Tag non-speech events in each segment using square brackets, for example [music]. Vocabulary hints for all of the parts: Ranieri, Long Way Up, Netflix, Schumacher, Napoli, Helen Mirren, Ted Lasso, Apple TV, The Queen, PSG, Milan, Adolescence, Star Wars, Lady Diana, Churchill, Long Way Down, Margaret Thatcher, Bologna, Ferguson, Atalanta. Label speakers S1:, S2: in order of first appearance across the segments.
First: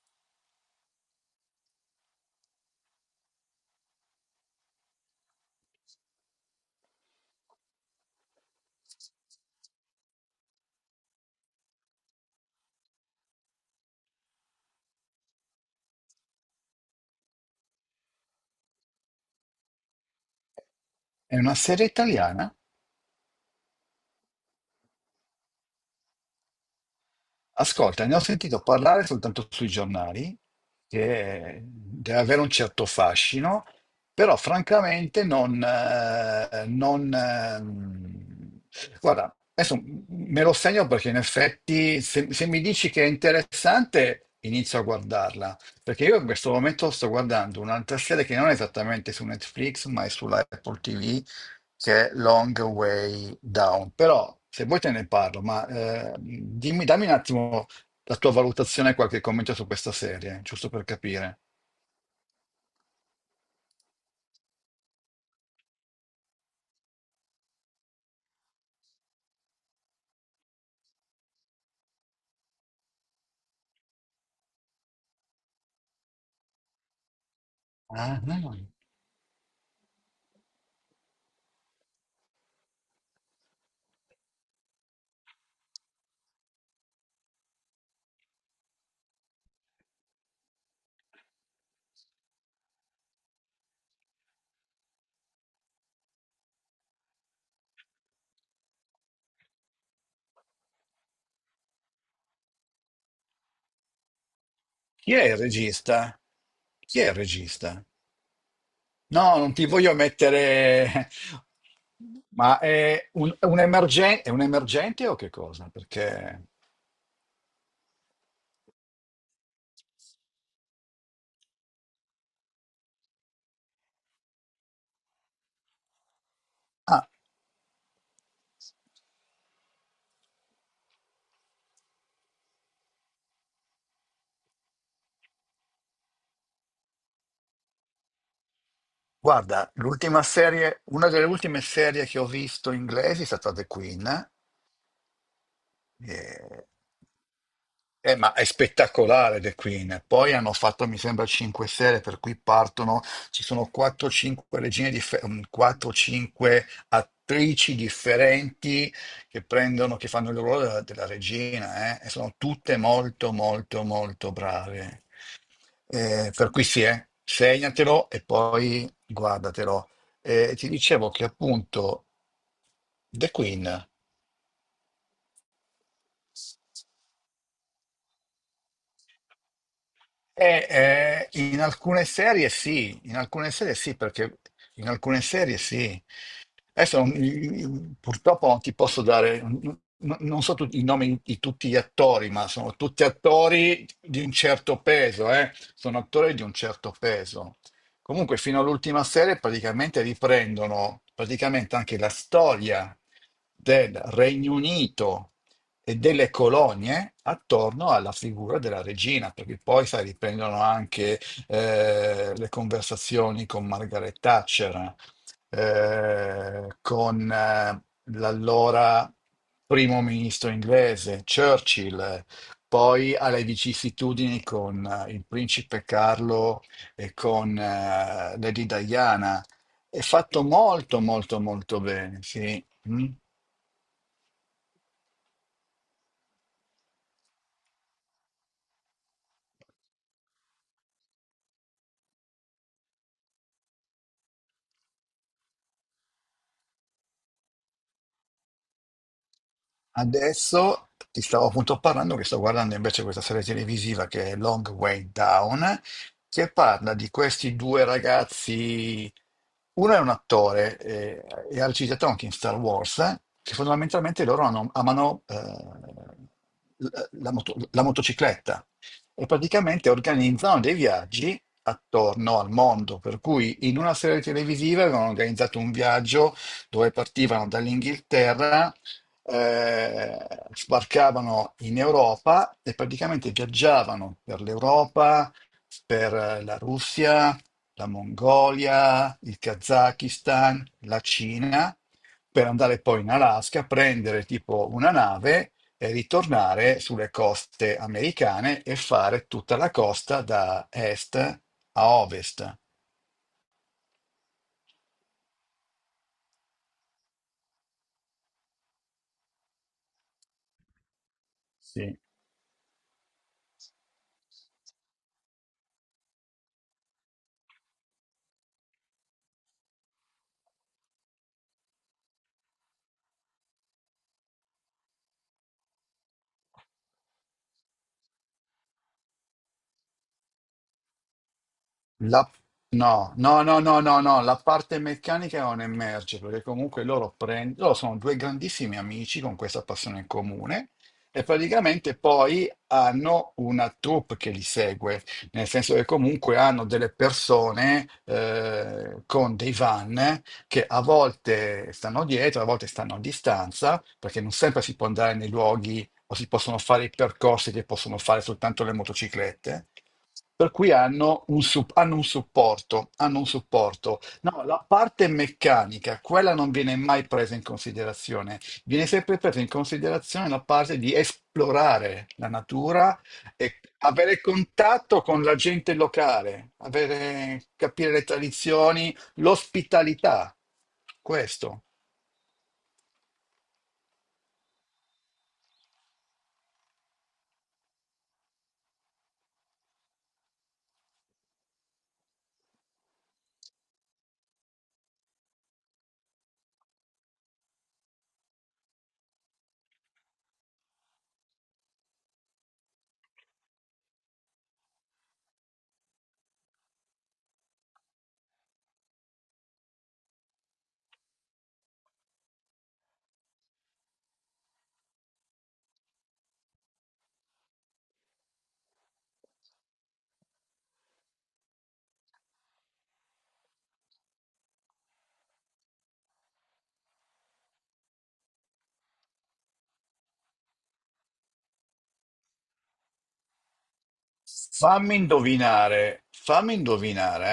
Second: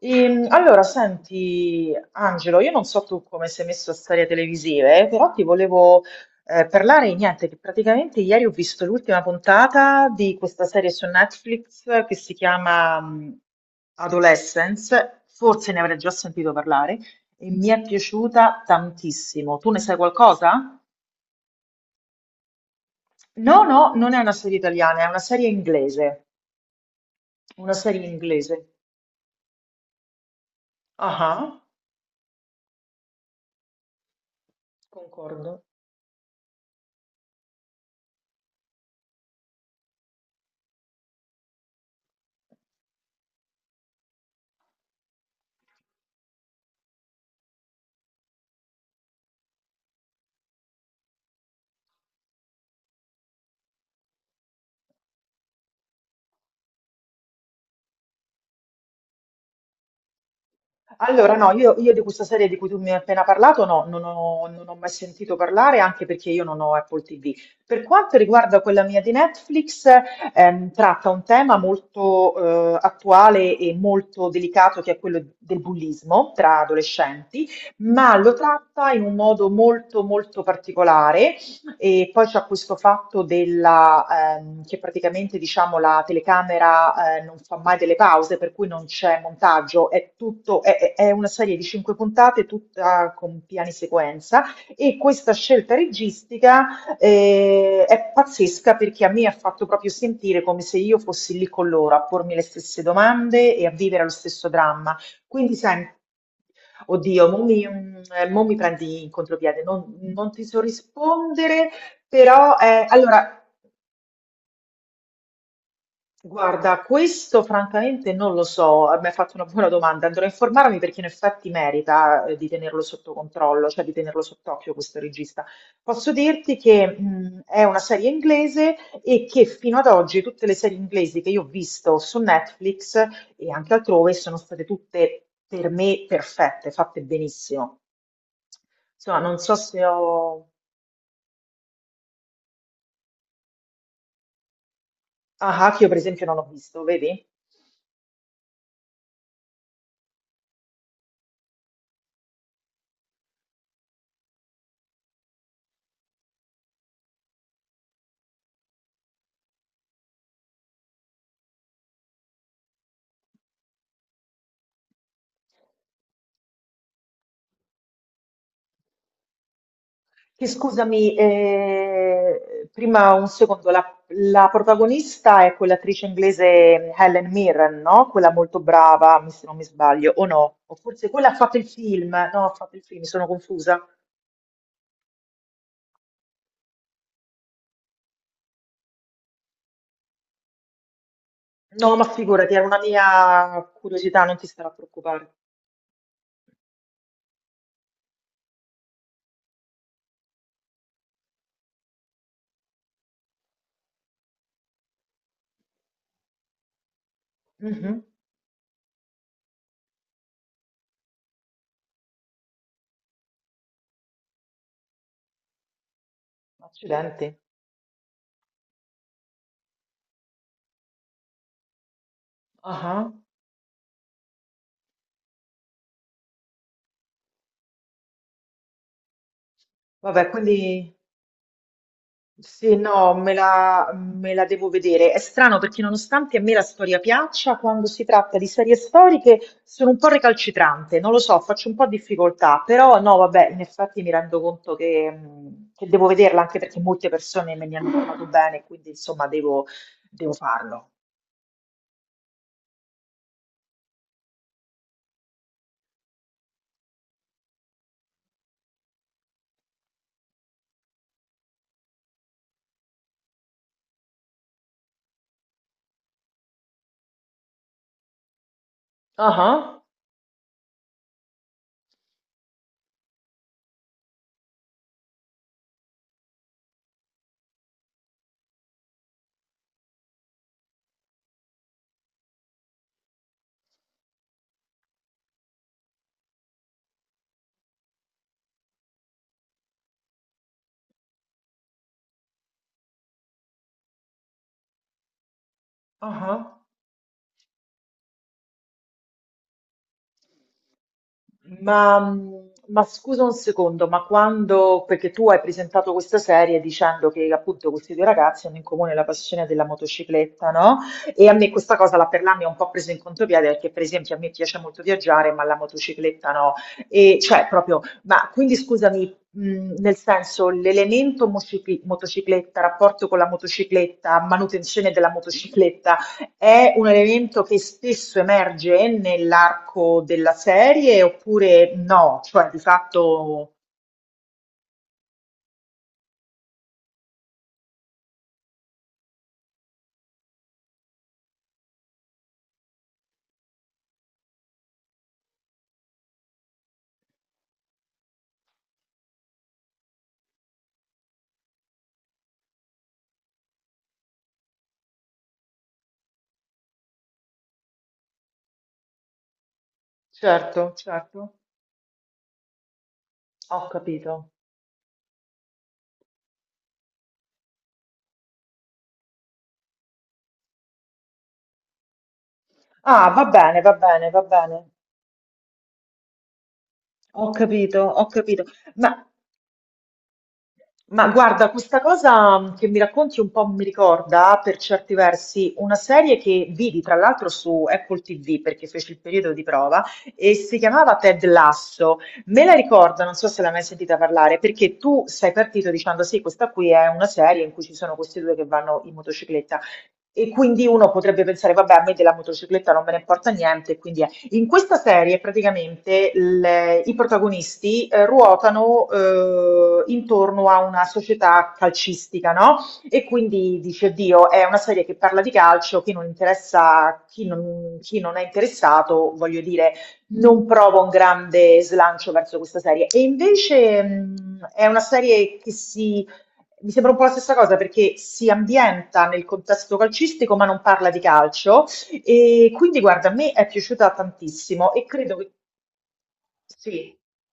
S1: Senti, Angelo, io non so tu come sei messo a storie televisive, però ti volevo parlare di niente, che praticamente ieri ho visto l'ultima puntata di questa serie su Netflix che si chiama Adolescence, forse ne avrai già sentito parlare, e mi è piaciuta tantissimo. Tu ne sai qualcosa?
S2: È una serie italiana?
S1: No, no, non è una serie italiana, è una serie inglese, una serie
S2: Ascolta, ne ho sentito
S1: inglese.
S2: parlare soltanto sui giornali,
S1: Ah,
S2: che
S1: ah,
S2: deve avere un certo fascino, però francamente non...
S1: concordo.
S2: eh, non, ehm, guarda, adesso me lo segno perché in effetti se mi dici che è interessante, inizio a guardarla, perché io in questo momento sto guardando un'altra serie che non è esattamente su Netflix, ma è sulla Apple TV, che è Long Way Down. Però se vuoi te ne parlo, ma dimmi, dammi un attimo la tua valutazione e qualche commento su questa serie, giusto per
S1: Allora,
S2: capire.
S1: no, io di questa serie di cui tu mi hai appena parlato, no, non ho mai sentito parlare, anche perché io non ho Apple TV. Per quanto riguarda quella mia di Netflix, tratta un tema molto attuale e molto delicato, che è quello del bullismo tra adolescenti, ma
S2: Ah,
S1: lo
S2: no, no.
S1: tratta in un modo molto, molto particolare, e poi c'è questo fatto della, che praticamente diciamo, la telecamera non fa mai delle pause, per cui non c'è montaggio, è, tutto, è una serie di cinque puntate, tutta con piani sequenza. E questa scelta registica è pazzesca perché a me ha fatto proprio sentire come se io fossi lì con loro a pormi le stesse domande e a vivere lo stesso dramma.
S2: Chi è il
S1: Quindi, sai.
S2: regista? Chi è il
S1: Oddio, mo mi,
S2: regista?
S1: mm, Mo mi prendi in
S2: No, non
S1: contropiede,
S2: ti voglio
S1: non ti so
S2: mettere... [laughs]
S1: rispondere, però
S2: Ma è un,
S1: allora,
S2: è un è un emergente o che cosa? Perché...
S1: guarda, questo francamente non lo so, mi hai fatto una buona domanda, andrò a informarmi perché in effetti merita di tenerlo sotto controllo, cioè di tenerlo sott'occhio questo regista. Posso dirti che
S2: Ah,
S1: è una serie inglese e che fino ad oggi tutte le serie inglesi che io ho visto su Netflix e anche altrove sono state tutte per me perfette, fatte benissimo. Insomma, non so
S2: guarda,
S1: se
S2: l'ultima
S1: ho...
S2: serie, una delle ultime serie che ho visto inglesi è stata The Queen.
S1: Ah, Haki io per esempio non ho
S2: Eh,
S1: visto, vedi?
S2: Ma è spettacolare The Queen. Poi hanno fatto, mi sembra, cinque serie, per cui partono, ci sono 4-5 4-5 attrici differenti che prendono, che fanno il ruolo della regina. Eh, E sono tutte molto, molto, molto brave. Per cui sì, segnatelo e poi guardatelo.
S1: Che
S2: Ti dicevo
S1: scusami,
S2: che appunto
S1: prima un
S2: The Queen.
S1: secondo, la protagonista è quell'attrice inglese Helen Mirren, no? Quella molto brava, se non mi sbaglio, o no? O forse quella ha fatto
S2: In
S1: il
S2: alcune
S1: film, no,
S2: serie
S1: ha fatto il
S2: sì,
S1: film, mi
S2: in
S1: sono
S2: alcune serie
S1: confusa.
S2: sì, perché in alcune serie sì. Adesso purtroppo non ti posso dare, non so tutti i nomi di tutti gli
S1: No, ma
S2: attori, ma
S1: figurati, era
S2: sono
S1: una
S2: tutti
S1: mia
S2: attori di
S1: curiosità,
S2: un
S1: non ti starà a
S2: certo peso,
S1: preoccupare.
S2: eh? Sono attori di un certo peso. Comunque fino all'ultima serie praticamente riprendono praticamente anche la storia del Regno Unito e delle colonie attorno
S1: Mhm.
S2: alla figura della regina, perché poi, sai, riprendono anche le conversazioni con Margaret Thatcher, eh,
S1: Accidenti.
S2: con eh, l'allora primo ministro inglese Churchill,
S1: Ah.
S2: poi alle vicissitudini con il principe Carlo e con Lady Diana. È
S1: Vabbè,
S2: fatto
S1: quindi...
S2: molto, molto, molto bene, sì.
S1: Sì,
S2: Mm.
S1: no, me la devo vedere. È strano perché nonostante a me la storia piaccia, quando si tratta di serie storiche sono un po' recalcitrante, non lo so, faccio un po' difficoltà, però no, vabbè, in effetti mi rendo conto che devo vederla anche perché molte persone me ne hanno parlato bene, quindi insomma devo, devo farlo.
S2: Adesso ti stavo appunto parlando che sto guardando invece questa serie televisiva che è Long Way Down, che parla di questi due ragazzi. Uno è un attore e ha recitato anche in Star Wars, che fondamentalmente amano la motocicletta e
S1: Ah ah,
S2: praticamente organizzano dei viaggi attorno al mondo, per cui in una serie televisiva avevano organizzato un viaggio dove partivano dall'Inghilterra, eh, sbarcavano in Europa e praticamente viaggiavano per l'Europa, per la Russia, la Mongolia, il Kazakistan, la Cina, per andare poi in Alaska, prendere tipo una nave e
S1: ah ah.
S2: ritornare sulle coste americane e fare tutta la costa da est a ovest.
S1: Ma scusa un secondo, ma quando, perché tu hai presentato questa serie dicendo che appunto questi due ragazzi hanno in comune la passione della motocicletta, no? E a me questa cosa,
S2: Sì.
S1: la Perla mi ha un po' preso in contropiede perché per esempio a me piace molto viaggiare, ma la motocicletta no. E cioè proprio, ma quindi scusami, nel senso l'elemento motocicletta, rapporto con la motocicletta, manutenzione della motocicletta, è un elemento che spesso emerge nell'arco della serie oppure no?
S2: La-
S1: Cioè, di
S2: No, no,
S1: fatto,
S2: no, no, no, no, la parte meccanica non emerge perché comunque loro sono due grandissimi amici con questa passione in comune e praticamente poi hanno una troupe che li segue, nel senso che comunque hanno delle persone con dei van che a volte stanno dietro, a volte stanno a distanza, perché non sempre si può andare nei luoghi o si possono fare i percorsi che possono fare soltanto le motociclette. Per cui
S1: certo, certo,
S2: hanno un supporto, hanno un
S1: ho
S2: supporto.
S1: capito.
S2: No, la parte meccanica, quella non viene mai presa in considerazione. Viene sempre presa in considerazione la parte di esplorare la natura
S1: Ah, va bene,
S2: e
S1: va bene,
S2: avere
S1: va bene.
S2: contatto con la gente locale,
S1: Ho capito,
S2: capire
S1: ho
S2: le
S1: capito. Ma
S2: tradizioni, l'ospitalità.
S1: Ma guarda,
S2: Questo.
S1: questa cosa che mi racconti un po' mi ricorda per certi versi una serie che vidi tra l'altro su Apple TV perché fece il periodo di prova e si chiamava Ted Lasso. Me la ricordo, non so se l'hai mai sentita parlare, perché tu sei partito dicendo sì, questa qui è una serie in cui ci sono questi due che vanno in motocicletta. E quindi uno potrebbe pensare, vabbè, a me della motocicletta non me ne importa niente, quindi in questa serie praticamente i protagonisti ruotano intorno a una società calcistica, no? E quindi dice, Dio, è una serie che parla di calcio, chi non interessa, chi non è interessato, voglio dire, non prova un grande slancio verso questa serie. E invece è una serie che si... Mi sembra un po' la stessa cosa perché si ambienta nel contesto calcistico ma non parla di calcio, e quindi guarda, a me è piaciuta tantissimo e credo che
S2: Fammi
S1: sì,
S2: indovinare,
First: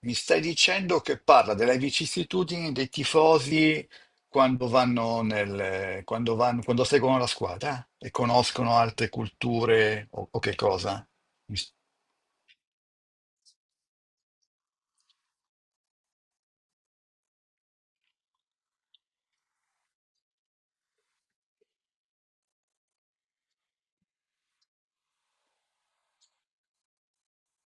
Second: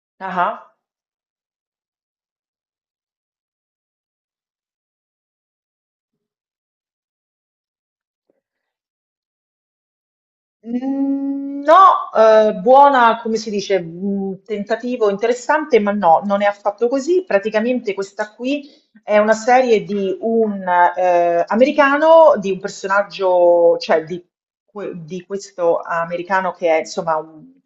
S2: eh? Mi stai
S1: ah.
S2: dicendo che parla delle vicissitudini dei tifosi quando vanno nel, quando vanno, quando seguono la squadra e conoscono altre culture o che cosa?
S1: No, buona, come si dice, tentativo interessante, ma no, non è affatto così. Praticamente questa qui è una serie di un americano, di un personaggio, cioè di, di questo americano che è insomma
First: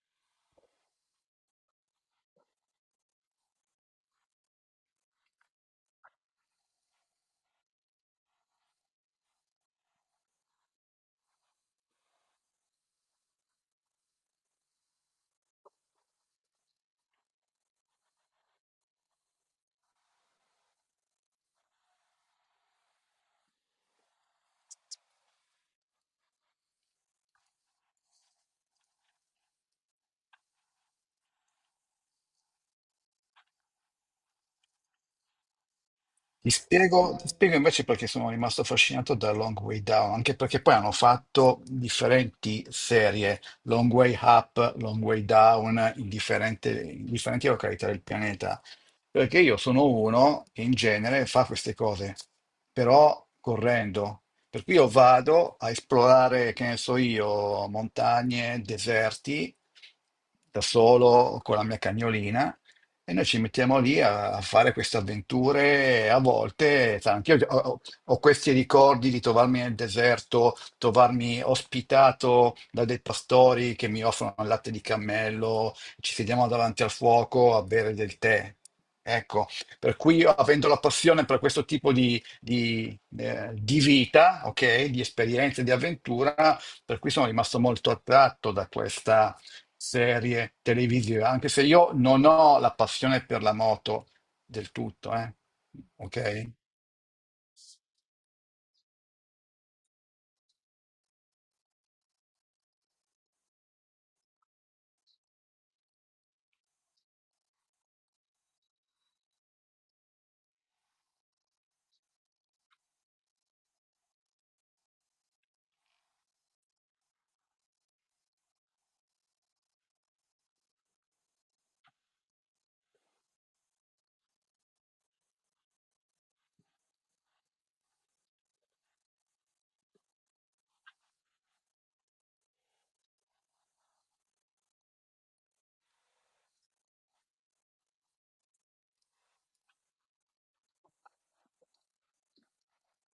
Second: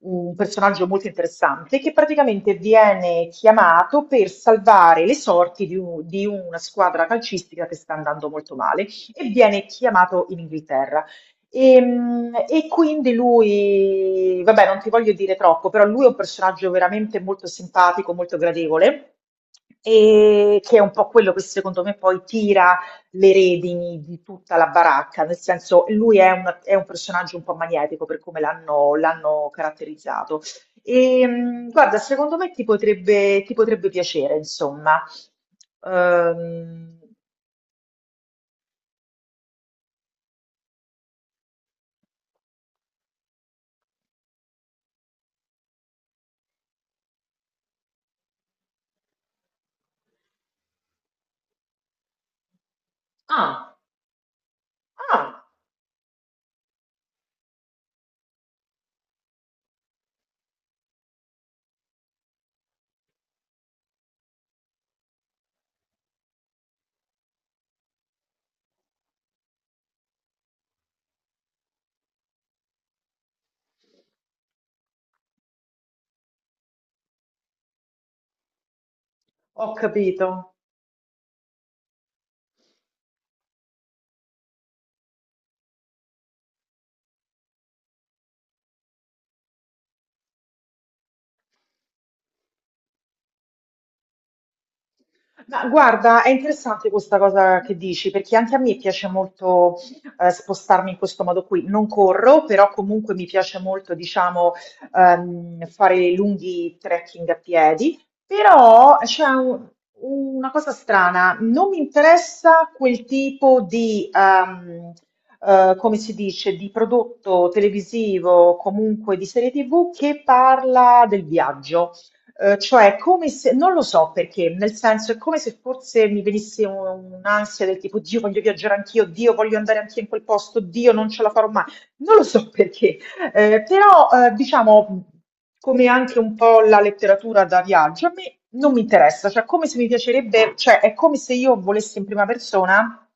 S1: un personaggio molto interessante, che praticamente viene chiamato per salvare le sorti di di una squadra calcistica che sta andando molto male e viene chiamato in Inghilterra. E quindi lui, vabbè, non ti voglio dire troppo, però lui è un personaggio veramente molto simpatico, molto gradevole, e che è un po' quello che secondo me poi tira le redini di tutta la baracca, nel senso lui è un personaggio un po' magnetico per come l'hanno caratterizzato. E, guarda, secondo me ti potrebbe piacere, insomma. Ehm,
S2: Ti spiego invece perché sono rimasto affascinato da Long Way Down, anche perché poi hanno fatto differenti serie, Long Way Up, Long Way Down, in differenti località del pianeta. Perché io sono uno che in genere fa queste cose, però
S1: ah,
S2: correndo. Per cui io
S1: ah,
S2: vado a esplorare, che ne so io, montagne, deserti, da solo con la mia cagnolina e noi ci mettiamo lì a fare queste avventure, a volte, sai, ho questi ricordi di trovarmi nel deserto, trovarmi ospitato da dei pastori che mi offrono il latte di cammello, ci sediamo davanti al fuoco a bere del tè. Ecco,
S1: ho
S2: per cui io
S1: capito.
S2: avendo la passione per questo tipo di vita, ok, di esperienze, di avventura, per cui sono rimasto molto attratto da questa serie televisive, anche se io non ho la passione per la moto del tutto,
S1: Ma guarda, è
S2: ok?
S1: interessante questa cosa che dici, perché anche a me piace molto spostarmi in questo modo qui. Non corro, però comunque mi piace molto, diciamo, fare lunghi trekking a piedi. Però c'è una cosa strana, non mi interessa quel tipo di, come si dice, di prodotto televisivo, comunque di serie TV che parla del viaggio. Cioè come se non lo so perché, nel senso è come se forse mi venisse un'ansia del tipo: "Dio voglio viaggiare anch'io, Dio voglio andare anch'io in quel posto, Dio non ce la farò mai." Non lo so perché, però, diciamo, come anche un po' la letteratura da viaggio, a me non mi interessa, cioè come se mi piacerebbe cioè è come se io volessi in prima persona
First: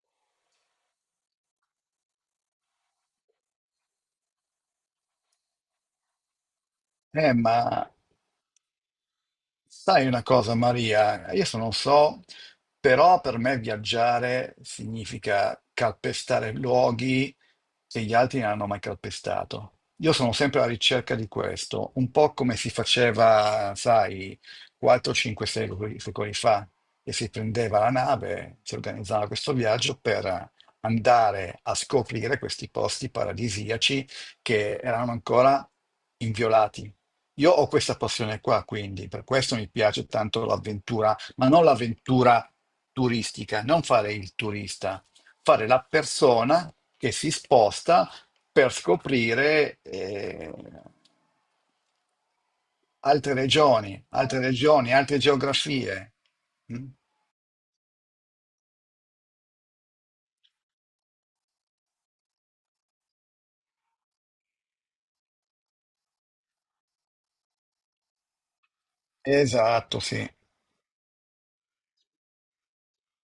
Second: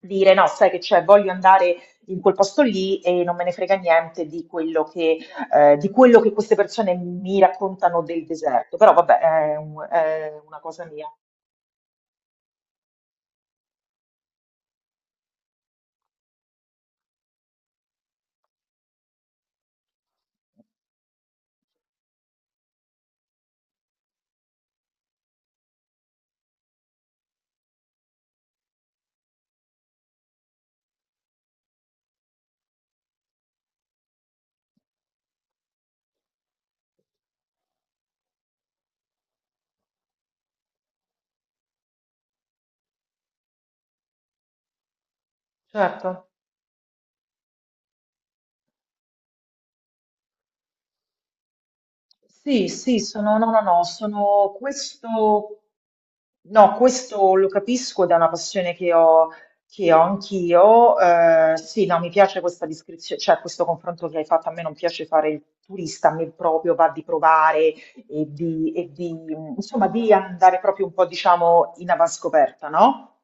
S1: dire: "No, sai che c'è, voglio andare in quel posto lì e non me ne frega niente di quello che di quello che queste persone mi
S2: Ma
S1: raccontano del deserto, però vabbè,
S2: sai una
S1: è
S2: cosa,
S1: una cosa mia.
S2: Maria, io se non so, però per me viaggiare significa calpestare luoghi che gli altri non hanno mai calpestato. Io sono sempre alla ricerca di questo, un po' come si faceva, sai, 4, 5 secoli, secoli fa, che si prendeva la nave, si organizzava questo viaggio per andare a scoprire questi posti paradisiaci che erano ancora inviolati. Io ho questa passione qua, quindi per questo mi piace tanto l'avventura, ma non l'avventura turistica, non fare il turista, fare la
S1: Certo.
S2: persona che si sposta per scoprire
S1: Sì, sì,
S2: altre
S1: sono, no, no, no,
S2: regioni, altre
S1: sono
S2: regioni, altre
S1: questo,
S2: geografie.
S1: no,
S2: Mm?
S1: questo lo capisco ed è una passione che ho anch'io. Eh, sì, no, mi piace questa descrizione, cioè questo confronto che hai fatto, a me non piace fare il turista, a me proprio va di provare insomma,
S2: Esatto,
S1: di
S2: sì.
S1: andare proprio un po', diciamo, in avanscoperta, no?